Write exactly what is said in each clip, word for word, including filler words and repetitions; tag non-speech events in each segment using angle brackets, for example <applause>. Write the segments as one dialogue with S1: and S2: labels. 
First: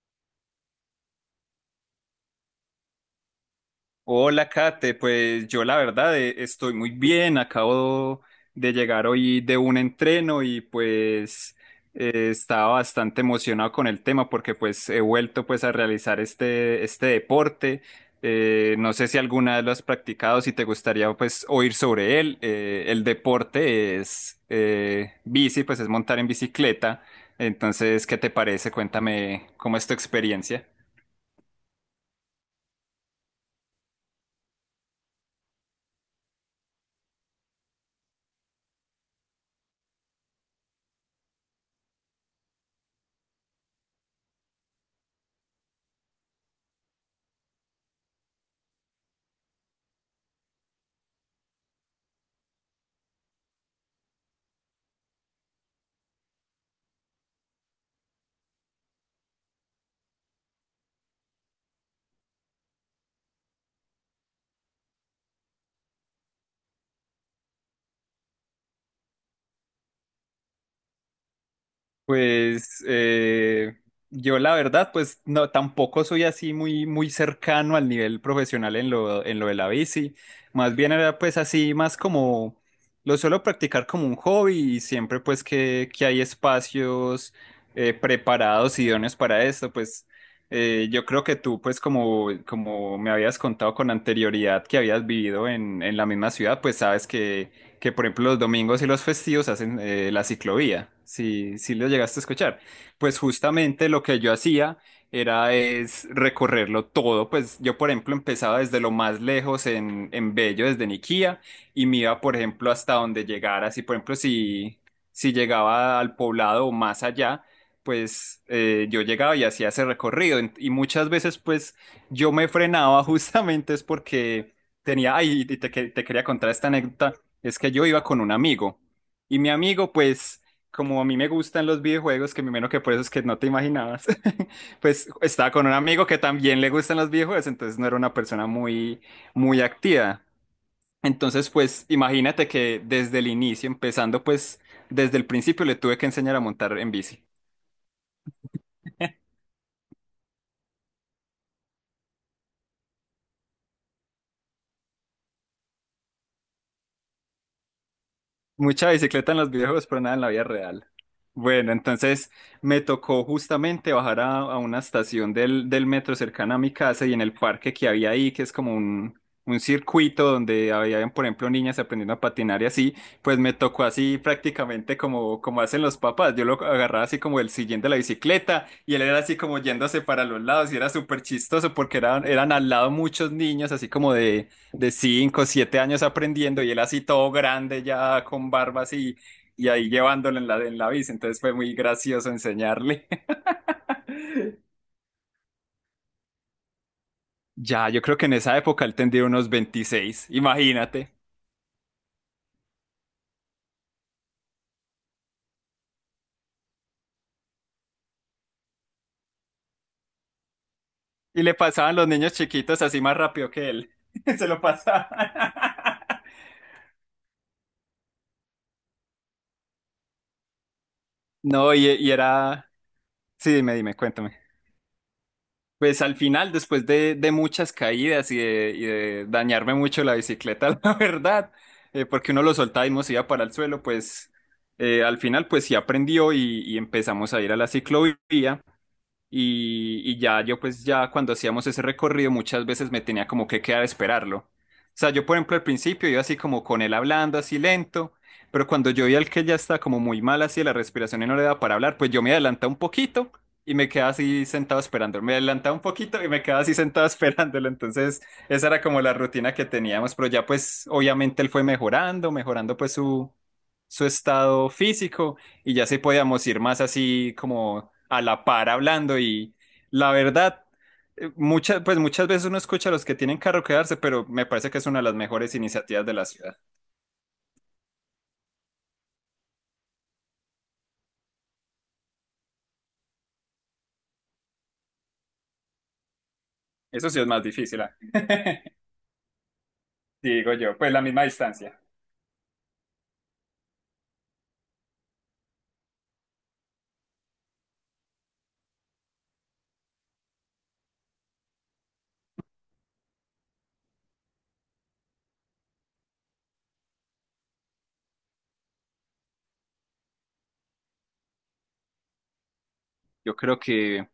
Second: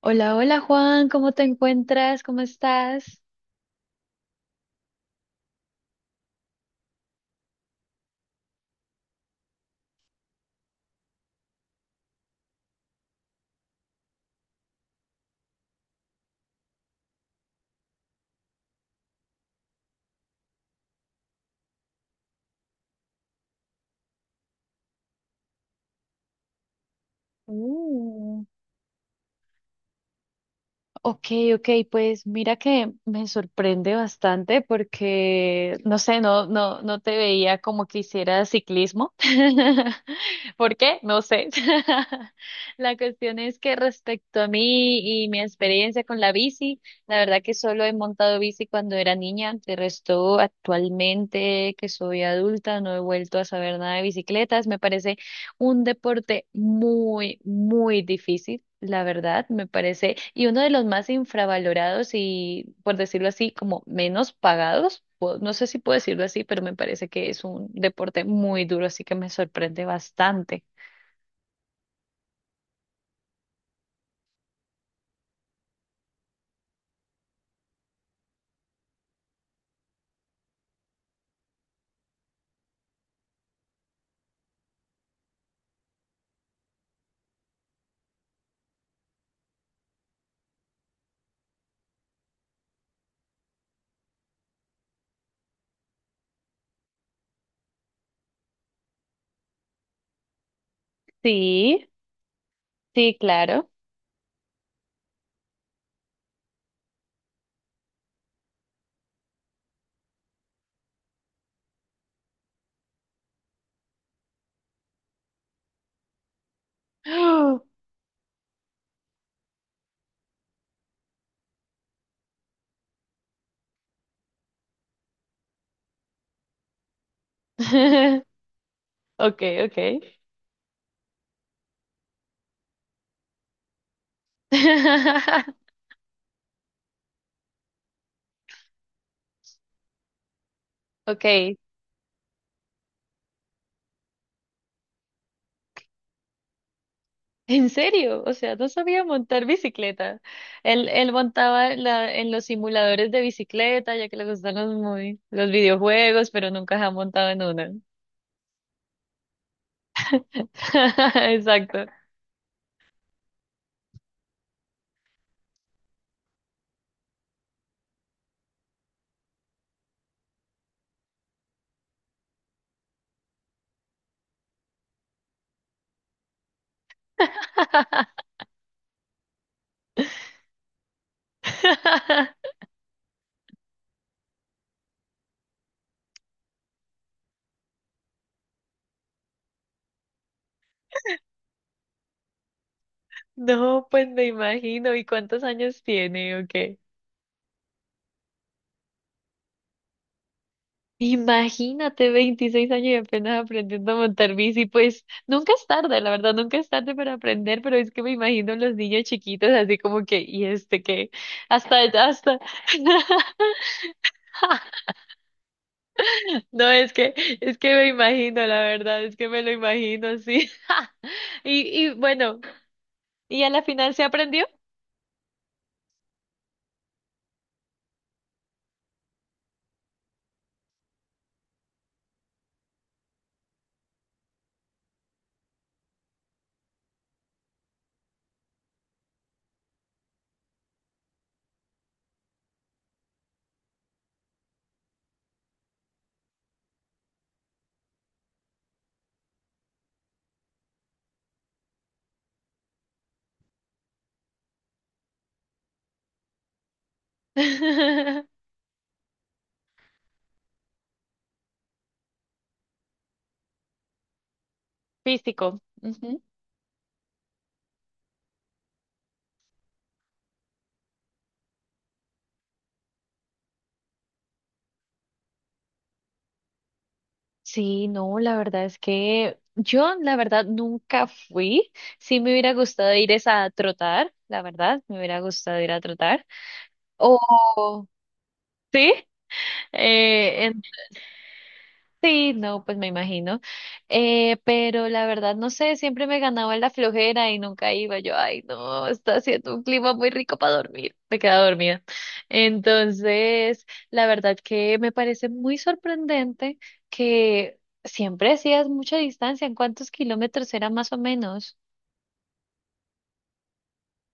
S1: Hola, hola Juan, ¿cómo te encuentras? ¿Cómo estás?
S2: Hola, Kate. Pues yo la verdad eh, estoy muy bien. Acabo de llegar hoy de un entreno y pues eh, estaba bastante emocionado con el tema porque pues he vuelto pues a realizar este, este deporte. Eh, no sé si alguna vez lo has practicado, si te gustaría pues oír sobre él. Eh, el deporte es eh, bici, pues es montar en bicicleta. Entonces, ¿qué te
S1: Mm,
S2: parece? Cuéntame cómo es tu experiencia.
S1: Ok, ok, pues mira que me sorprende bastante porque, no sé, no, no, no te veía como que hicieras ciclismo. <laughs> ¿Por qué? No sé. <laughs> La cuestión es que respecto a mí y mi experiencia con la bici, la verdad que solo he montado bici cuando era niña. De resto, actualmente que soy adulta, no he vuelto a saber nada de bicicletas. Me parece un deporte muy, muy difícil, la verdad, me parece, y uno de los más infravalorados y, por decirlo así, como menos pagados. Pu- No sé si puedo decirlo así, pero me parece que es un deporte muy duro, así que me sorprende bastante.
S2: Pues eh, yo la verdad, pues no, tampoco soy así muy, muy cercano al nivel profesional en lo, en lo de la bici. Más bien era pues así, más como lo suelo practicar como un hobby y siempre pues que, que hay espacios eh, preparados, idóneos para esto, pues eh, yo creo que tú pues como, como me habías contado con anterioridad que habías vivido en, en la misma ciudad, pues sabes que que por ejemplo los domingos y los festivos hacen eh, la ciclovía, si, si
S1: Sí,
S2: lo llegaste a escuchar.
S1: sí,
S2: Pues
S1: claro.
S2: justamente lo que yo hacía era es recorrerlo todo, pues yo por ejemplo empezaba desde lo más lejos en, en Bello, desde Niquía, y me iba por ejemplo hasta donde llegara, si por ejemplo si, si llegaba al poblado o más allá, pues eh, yo llegaba y hacía ese recorrido. En- y muchas veces pues yo me frenaba <laughs> justamente es porque. Tenía, ay, y te, que- te quería contar esta anécdota es que yo iba con
S1: <gasps>
S2: un amigo y
S1: Ok,
S2: mi
S1: ok.
S2: amigo, pues, como a mí me gustan los videojuegos, que me imagino que por eso es que no te imaginabas, <laughs> pues estaba
S1: <laughs>
S2: con un amigo que también le gustan los videojuegos, entonces no era una persona muy, muy activa. Entonces,
S1: Ok,
S2: pues, imagínate que desde el inicio, empezando, pues, desde el principio le tuve que enseñar a montar en bici.
S1: ¿En serio? O sea, no sabía montar bicicleta. Él, él montaba la- en los simuladores de bicicleta, ya que le gustan los, muy, los videojuegos, pero nunca se ha montado en una.
S2: Mucha bicicleta en los videojuegos, pero nada en la vida real.
S1: <laughs>
S2: Bueno,
S1: Exacto.
S2: entonces me tocó justamente bajar a, a una estación del, del metro cercana a mi casa y en el parque que había ahí, que es como un, un circuito donde había, por ejemplo, niñas aprendiendo a patinar y así, pues me tocó así prácticamente como, como hacen los papás. Yo lo agarraba así como el sillín de la
S1: <laughs>
S2: bicicleta y él era así como yéndose para los lados y era súper chistoso porque eran, eran al lado muchos niños así como de de cinco siete años aprendiendo y él así todo grande ya con barba así y ahí llevándolo en la, en la bici. Entonces fue muy gracioso enseñarle. <laughs>
S1: No, pues me imagino. ¿Y cuántos años tiene o qué?
S2: Ya, yo creo que en esa época él tendría unos veintiséis, imagínate.
S1: Imagínate, veintiséis años y apenas aprendiendo a montar bici, pues nunca es tarde, la verdad, nunca es tarde para aprender, pero es que me imagino los niños chiquitos así como que, y este que,
S2: Y le
S1: hasta,
S2: pasaban los niños
S1: hasta,
S2: chiquitos así más rápido que
S1: <laughs>
S2: él. <laughs> Se lo pasaban. <laughs>
S1: no, es que, es que me imagino, la verdad, es que me lo imagino, sí. <laughs>
S2: No,
S1: Y,
S2: y,
S1: y
S2: y
S1: bueno,
S2: era.
S1: y a
S2: Sí,
S1: la
S2: dime,
S1: final
S2: dime,
S1: se
S2: cuéntame.
S1: aprendió.
S2: Pues al final, después de, de muchas caídas y de, y de dañarme mucho la bicicleta, <laughs> la verdad, eh, porque uno lo soltaba y nos iba para el suelo, pues eh, al final pues sí aprendió y, y empezamos a ir a la ciclovía y, y ya yo pues ya cuando hacíamos ese recorrido muchas veces me tenía como que quedar a esperarlo. O sea, yo por ejemplo al principio iba así como con él hablando así lento, pero cuando yo veía al que ya está como muy mal así de la respiración y no le da para hablar, pues yo me adelantaba un poquito y me quedaba así sentado esperando. Me adelantaba un poquito y me quedaba así sentado <laughs> esperándolo. Entonces
S1: <laughs>
S2: esa era como la rutina que teníamos, pero ya pues obviamente él fue mejorando, mejorando pues su, su estado físico
S1: Físico.
S2: y ya se podíamos ir más así como a la par hablando y la verdad, eh, muchas, pues muchas veces uno escucha a los que tienen carro quedarse, pero me parece que es una de las mejores iniciativas de la ciudad.
S1: Sí, no, la verdad es que yo, la verdad, nunca fui. Sí me hubiera gustado ir es a trotar, la verdad, me hubiera gustado ir a trotar.
S2: Eso sí es más difícil,
S1: O,
S2: ah. <laughs>
S1: sí, eh,
S2: Digo yo, pues la misma distancia.
S1: Sí, no, pues me imagino. Eh, pero la verdad, no sé, siempre me ganaba la flojera y nunca iba. Yo, ay, no, está haciendo un clima muy rico para dormir. Me quedaba dormida. Entonces, la verdad que me parece muy sorprendente que siempre hacías mucha distancia. ¿En cuántos kilómetros era más o menos?
S2: Yo creo que,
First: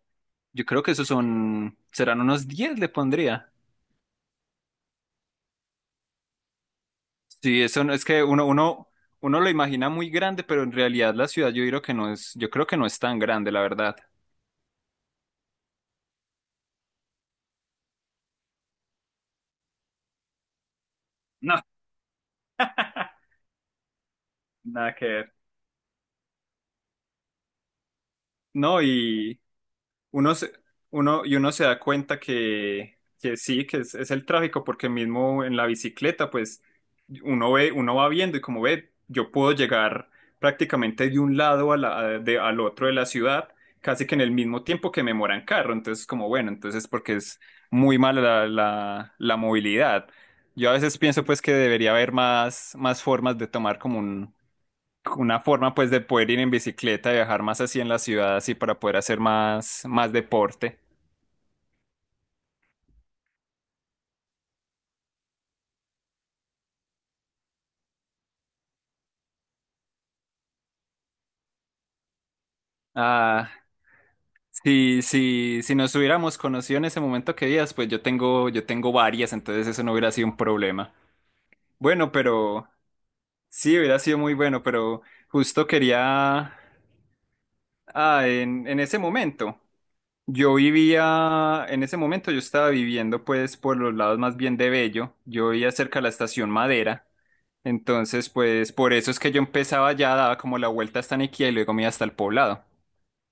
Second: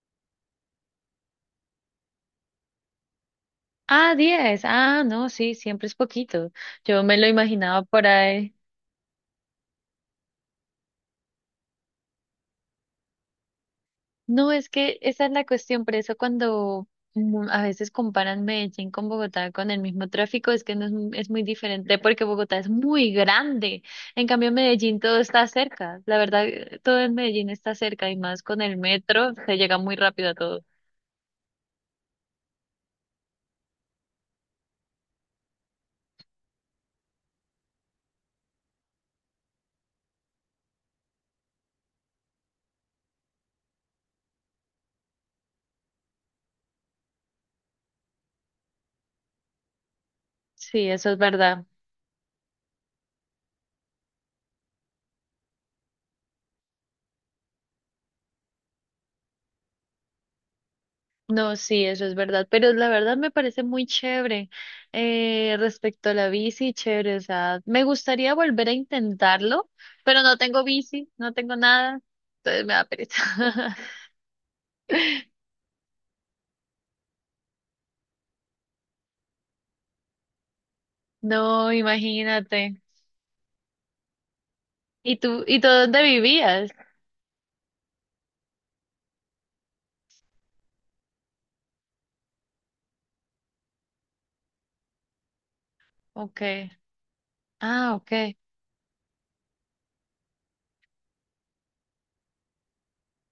S2: yo creo que esos son, serán unos diez le pondría.
S1: Ah, diez. Ah, no, sí, siempre es poquito. Yo me lo
S2: Sí,
S1: imaginaba
S2: eso no- es
S1: por
S2: que uno,
S1: ahí.
S2: uno, uno lo imagina muy grande, pero en realidad la ciudad yo creo que no es, yo creo que no es tan grande, la verdad.
S1: No, es que esa es la cuestión, por eso cuando mm, a veces comparan Medellín con Bogotá con el mismo tráfico, es que no es, mu- es muy
S2: No,
S1: diferente porque Bogotá es muy grande. En cambio, en
S2: nada
S1: Medellín
S2: que
S1: todo
S2: ver.
S1: está cerca. La verdad, eh, todo en Medellín está cerca y más con el
S2: No,
S1: metro
S2: y
S1: se llega muy rápido a
S2: Uno se,
S1: todo.
S2: uno, y uno se da cuenta que, que sí, que es, es el tráfico, porque mismo en la bicicleta, pues uno ve, uno va viendo y como ve, yo puedo llegar prácticamente de un lado a la- a- de- al otro de la ciudad, casi que en el mismo tiempo que me mora en carro. Entonces, como bueno, entonces porque es muy mala la, la- la movilidad. Yo a
S1: Sí,
S2: veces
S1: eso es
S2: pienso pues que
S1: verdad.
S2: debería haber más, más formas de tomar como una forma pues de poder ir en bicicleta, viajar más así en la ciudad, así para poder hacer más, más deporte.
S1: No, sí, eso es verdad, pero la verdad me parece muy chévere eh, respecto a la bici, chévere, o sea, me gustaría volver a intentarlo, pero no tengo bici, no tengo nada, entonces me da pereza.
S2: Ah,
S1: <laughs>
S2: si, si, si nos hubiéramos conocido en ese momento que días, pues yo tengo, yo tengo varias, entonces eso no hubiera sido un problema.
S1: No,
S2: Bueno, pero
S1: imagínate.
S2: sí, hubiera sido muy bueno, pero
S1: ¿Y tú, y
S2: justo
S1: tú dónde
S2: quería,
S1: vivías?
S2: ah, en, en ese momento. Yo vivía, en ese momento yo estaba viviendo pues por los lados más bien de Bello, yo vivía cerca de la estación
S1: Okay.
S2: Madera,
S1: Ah,
S2: entonces
S1: okay.
S2: pues por eso es que yo empezaba ya, daba como la vuelta hasta Niquia y luego me iba hasta el poblado.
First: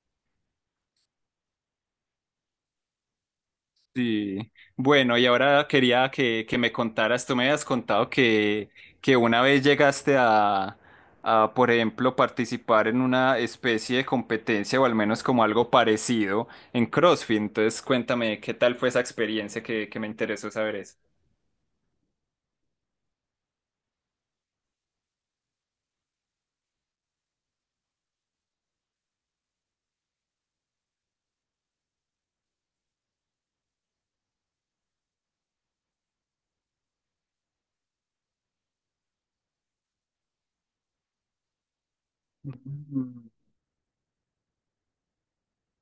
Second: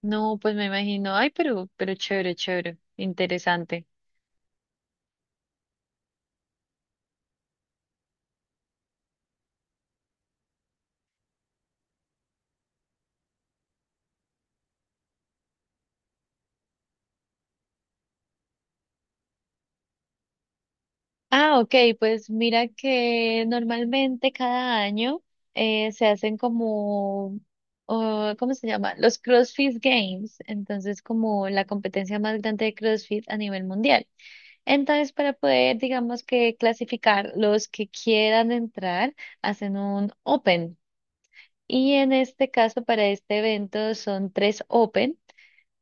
S1: No, pues me imagino. Ay, pero, pero chévere, chévere, interesante.
S2: Sí, bueno, y ahora quería que, que me contaras, tú me habías contado que, que una vez llegaste a, a, por ejemplo, participar en una especie de competencia o al menos como algo parecido en CrossFit, entonces cuéntame qué tal fue esa experiencia que, que me interesó saber eso.
S1: Ah, ok, pues mira que normalmente cada año eh, se hacen como, oh, ¿cómo se llama? Los CrossFit Games, entonces como la competencia más grande de CrossFit a nivel mundial. Entonces para poder, digamos que clasificar los que quieran entrar, hacen un Open. Y en este caso, para
S2: Mm.
S1: este evento son tres Open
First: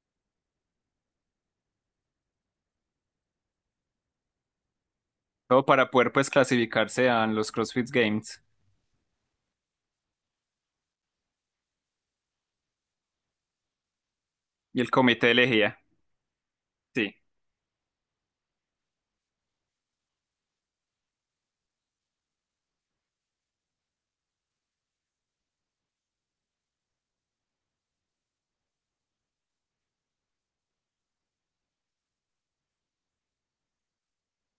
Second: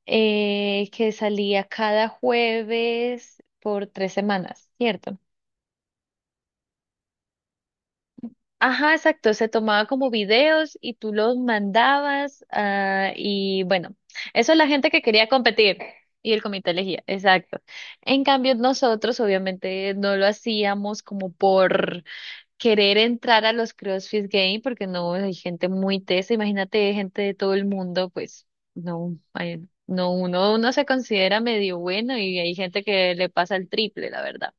S1: eh, que salía cada jueves por tres semanas, ¿cierto?
S2: Todo para poder pues clasificarse a los CrossFit Games
S1: Ajá, exacto. Se tomaba como videos y tú los mandabas. Ah, y bueno, eso es la
S2: y
S1: gente
S2: el
S1: que quería
S2: comité
S1: competir
S2: elegía.
S1: y el comité elegía.
S2: Sí.
S1: Exacto. En cambio, nosotros obviamente no lo hacíamos como por querer entrar a los CrossFit Games porque no hay gente muy tesa. Imagínate gente de todo el mundo, pues no, ay, no uno, uno se considera medio bueno y hay gente que le pasa el triple, la verdad.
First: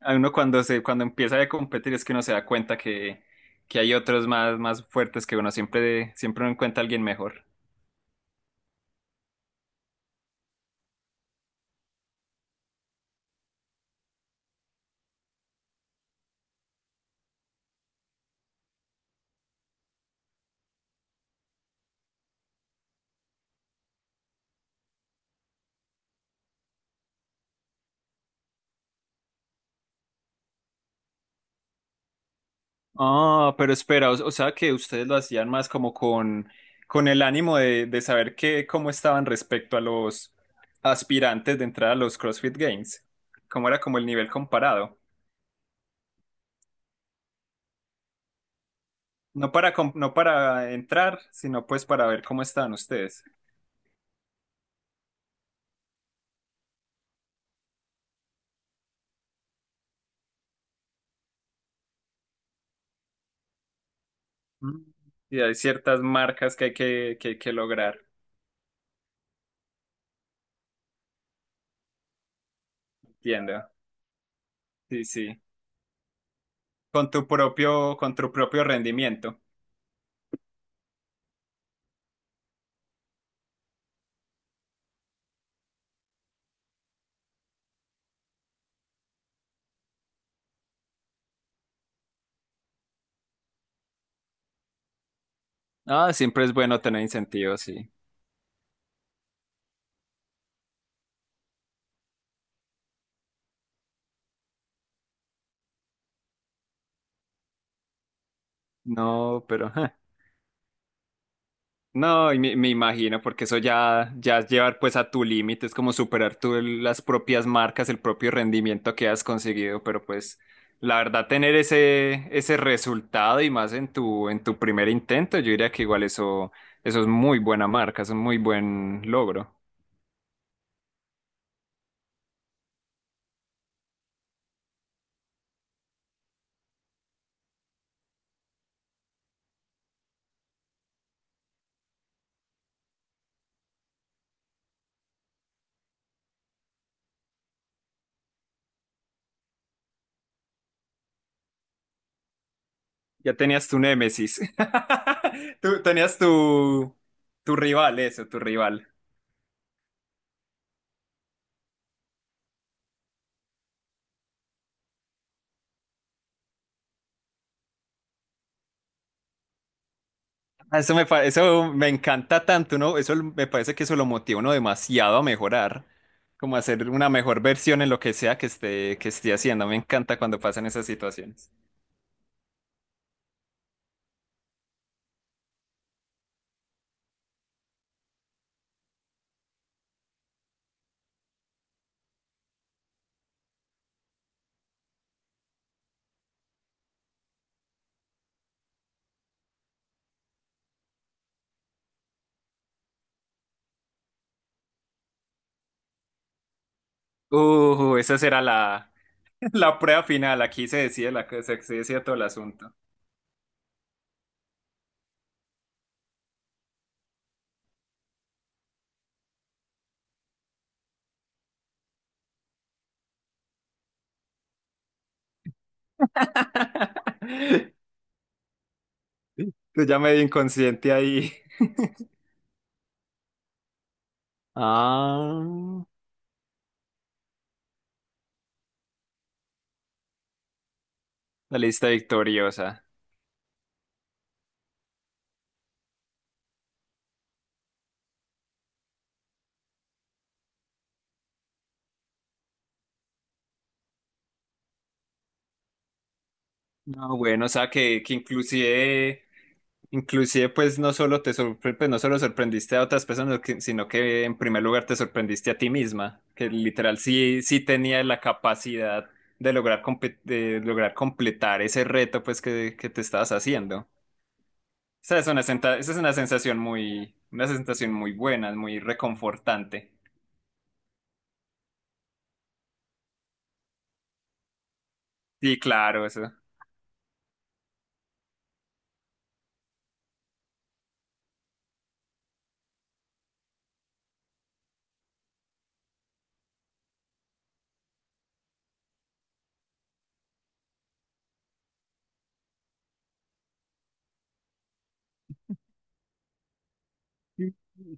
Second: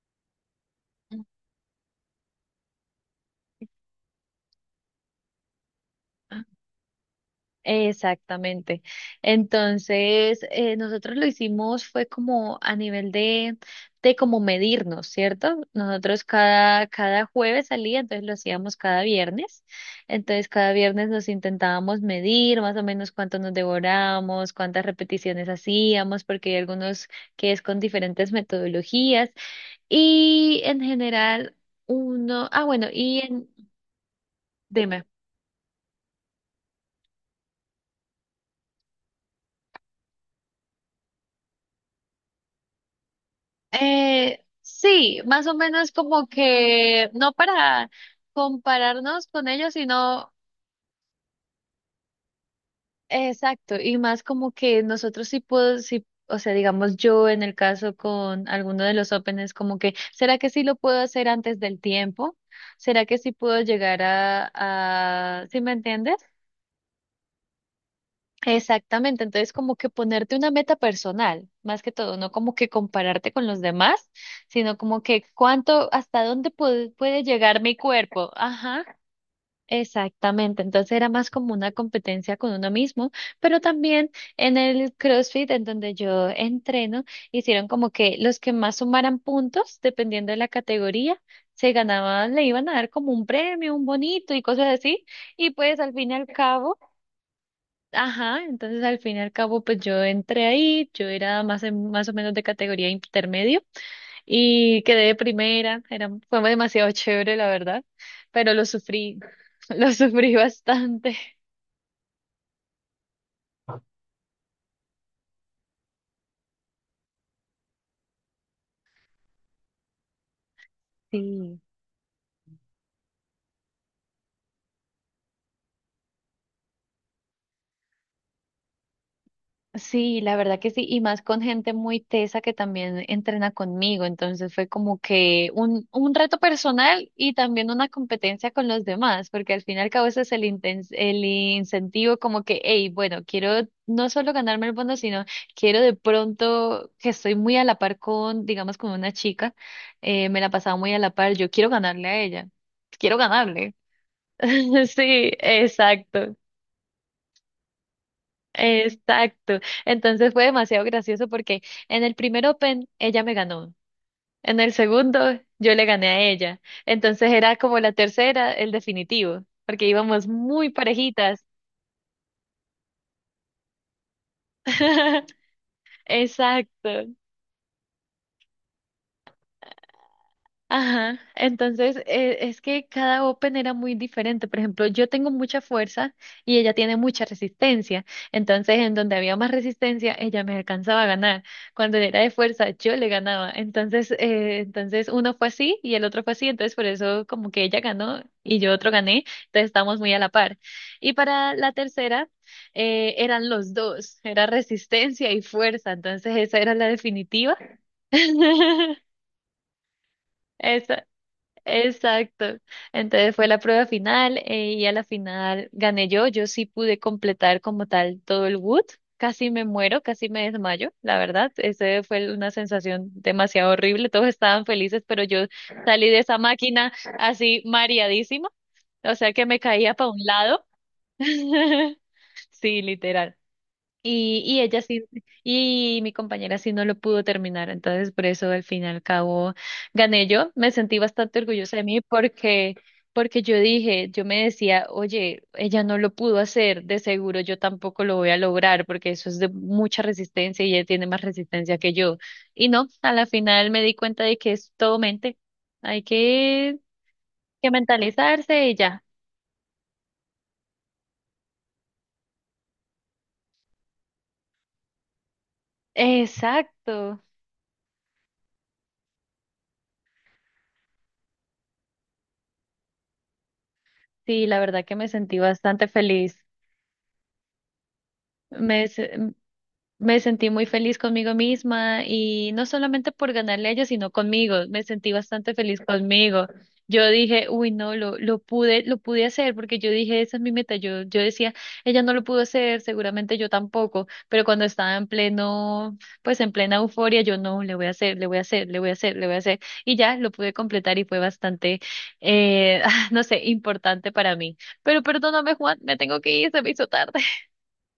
S2: A uno cuando se, cuando empieza a competir es que uno se da cuenta que, que hay otros más, más fuertes que uno siempre, siempre uno encuentra a alguien mejor.
S1: Exactamente. Entonces, eh, nosotros lo hicimos fue como a nivel de, de, como medirnos, ¿cierto? Nosotros cada, cada jueves salía, entonces lo hacíamos cada viernes. Entonces, cada viernes nos intentábamos medir más o menos cuánto nos devorábamos, cuántas repeticiones hacíamos, porque hay algunos que es con diferentes metodologías. Y en general, uno, ah, bueno, y en,
S2: Ah, pero espera, o, o sea que
S1: dime.
S2: ustedes lo hacían más como con, con el ánimo de, de saber qué cómo estaban respecto a los aspirantes de entrar a los CrossFit Games. ¿Cómo era como el nivel
S1: Eh,
S2: comparado?
S1: sí, más o menos como que no para compararnos con
S2: No para,
S1: ellos,
S2: com- no
S1: sino
S2: para entrar, sino pues para ver cómo están ustedes.
S1: exacto, y más como que nosotros sí puedo, sí, o sea, digamos yo en el caso con alguno de los Opens, como que, ¿será que sí lo puedo hacer antes del tiempo? ¿Será que sí puedo llegar a,
S2: Mm. Y
S1: a,
S2: hay
S1: ¿sí me
S2: ciertas
S1: entiendes?
S2: marcas que, hay que, que hay que lograr,
S1: Exactamente, entonces como que ponerte una meta personal, más que todo, no como que compararte con los
S2: entiendo.
S1: demás, sino como
S2: Sí,
S1: que
S2: sí.
S1: cuánto, hasta dónde puede,
S2: Con
S1: puede
S2: tu
S1: llegar mi
S2: propio, con
S1: cuerpo.
S2: tu propio
S1: Ajá,
S2: rendimiento.
S1: exactamente, entonces era más como una competencia con uno mismo, pero también en el CrossFit, en donde yo entreno, hicieron como que los que más sumaran puntos, dependiendo de la categoría, se ganaban, le iban a dar como un premio, un bonito y cosas así, y pues al fin
S2: Ah,
S1: y al
S2: siempre es
S1: cabo.
S2: bueno tener incentivos, sí.
S1: Ajá. Entonces, al fin y al cabo, pues yo entré ahí, yo era más, en- más o menos de categoría intermedio y quedé de primera, era, fue demasiado <laughs> chévere, la verdad, pero lo sufrí,
S2: No,
S1: <laughs>
S2: pero.
S1: lo
S2: <laughs>
S1: sufrí bastante.
S2: No, y me, me imagino, porque eso ya, ya es llevar pues a tu límite, es como superar tú el- las propias marcas, el propio rendimiento que has conseguido, pero pues la verdad tener
S1: Sí.
S2: ese, ese resultado y más en tu, en tu primer intento, yo diría que igual eso, eso es muy buena marca, es un muy buen logro.
S1: Sí, la verdad que sí, y más con gente muy tesa que también entrena conmigo, entonces fue como que un, un reto personal y también una competencia con los demás, porque al fin y al cabo ese es el, inten- el incentivo como que, hey, bueno, quiero no solo ganarme el bono, sino quiero de pronto que estoy muy a la par con, digamos, con una chica, eh, me la pasaba muy a la par, yo quiero ganarle a ella, quiero
S2: Ya tenías
S1: ganarle.
S2: tu némesis,
S1: <laughs> Sí,
S2: <laughs> tú tenías
S1: exacto.
S2: tu, tu rival, eso, tu rival.
S1: Exacto. Entonces fue demasiado gracioso porque en el primer Open ella me ganó. En el segundo yo le gané a ella. Entonces era como la tercera, el definitivo, porque íbamos muy
S2: Ah, Eso me, pa-
S1: parejitas.
S2: eso me encanta tanto, ¿no? Eso me parece que eso lo motiva a uno demasiado a
S1: <laughs>
S2: mejorar, como a hacer una
S1: Exacto.
S2: mejor versión en lo que sea que esté, que esté haciendo. Me encanta cuando pasan esas
S1: Ajá,
S2: situaciones.
S1: entonces eh, es que cada open era muy diferente. Por ejemplo, yo tengo mucha fuerza y ella tiene mucha resistencia. Entonces, en donde había más resistencia, ella me alcanzaba a ganar. Cuando era de fuerza, yo le ganaba. Entonces, eh, entonces uno fue así y el otro fue así. Entonces, por eso como que ella ganó y yo otro gané. Entonces, estábamos muy a la par. Y para la tercera, eh, eran los dos. Era resistencia y fuerza. Entonces, esa era la definitiva.
S2: Uh, esa será la,
S1: <laughs>
S2: <laughs> la prueba final. Aquí se
S1: Eso.
S2: decide la, cosa, se se decide todo el
S1: Exacto.
S2: asunto.
S1: Entonces fue la prueba final, eh, y a la final gané yo. Yo sí pude completar como tal todo el wood. Casi me muero, casi me desmayo, la verdad. Ese fue una sensación demasiado horrible. Todos estaban felices, pero yo salí de esa máquina así
S2: <laughs>
S1: mareadísima. O sea que me
S2: Tú
S1: caía
S2: ya
S1: para un
S2: medio
S1: lado.
S2: inconsciente ahí.
S1: <laughs>
S2: <laughs>
S1: Sí, literal. Y, y ella sí,
S2: Ah,
S1: y mi compañera sí no lo pudo terminar, entonces por eso al fin y al cabo gané yo. Me sentí bastante
S2: la
S1: orgullosa de
S2: lista
S1: mí porque,
S2: victoriosa.
S1: porque yo dije, yo me decía, oye, ella no lo pudo hacer, de seguro yo tampoco lo voy a lograr porque eso es de mucha resistencia y ella tiene más resistencia que yo. Y no, a la final me di cuenta de que es todo mente, hay que,
S2: No, bueno, o sea
S1: que
S2: que, que
S1: mentalizarse y ya.
S2: inclusive Inclusive, pues no solo te sorpre- pues, no solo sorprendiste a otras personas, que- sino que en primer lugar te sorprendiste a ti misma, que literal
S1: Exacto,
S2: sí, sí tenía la capacidad de lograr, compe- de lograr completar ese reto pues que, que te estabas haciendo. O
S1: sí, la verdad que me
S2: sea, es
S1: sentí
S2: una senta-
S1: bastante
S2: esa es una
S1: feliz.
S2: sensación muy, una sensación muy buena, muy
S1: Me,
S2: reconfortante.
S1: Me sentí muy feliz conmigo misma y no solamente por ganarle a ella, sino conmigo. Me sentí bastante
S2: Sí,
S1: feliz
S2: claro, eso.
S1: conmigo. Yo dije, uy, no, lo, lo pude, lo pude hacer porque yo dije, esa es mi meta. Yo, yo decía, ella no lo pudo hacer, seguramente yo tampoco, pero cuando estaba en pleno, pues en plena euforia, yo no, le voy a hacer, le voy a hacer, le voy a hacer, le voy a hacer. Y ya lo pude completar y fue bastante, eh, <laughs> no sé, importante para mí. Pero perdóname, Juan, me tengo que ir, se me hizo tarde.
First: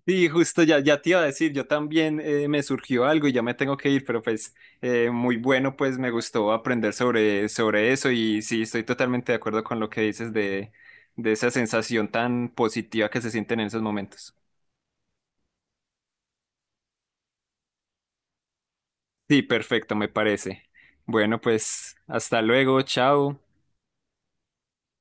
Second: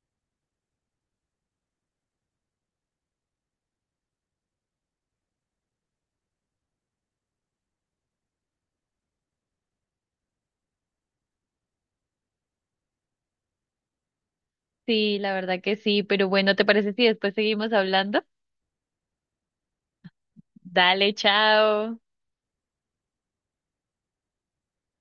S2: Sí, justo ya, ya te iba a decir, yo también eh, me surgió algo y ya me tengo que ir, pero pues eh, muy bueno, pues me gustó aprender sobre, sobre eso y sí, estoy totalmente de acuerdo con lo que dices de, de esa sensación tan positiva que se sienten en esos momentos.
S1: Sí, la verdad que sí, pero bueno, ¿te parece si después seguimos hablando?
S2: Sí, perfecto, me parece.
S1: Dale,
S2: Bueno, pues
S1: chao.
S2: hasta luego, chao.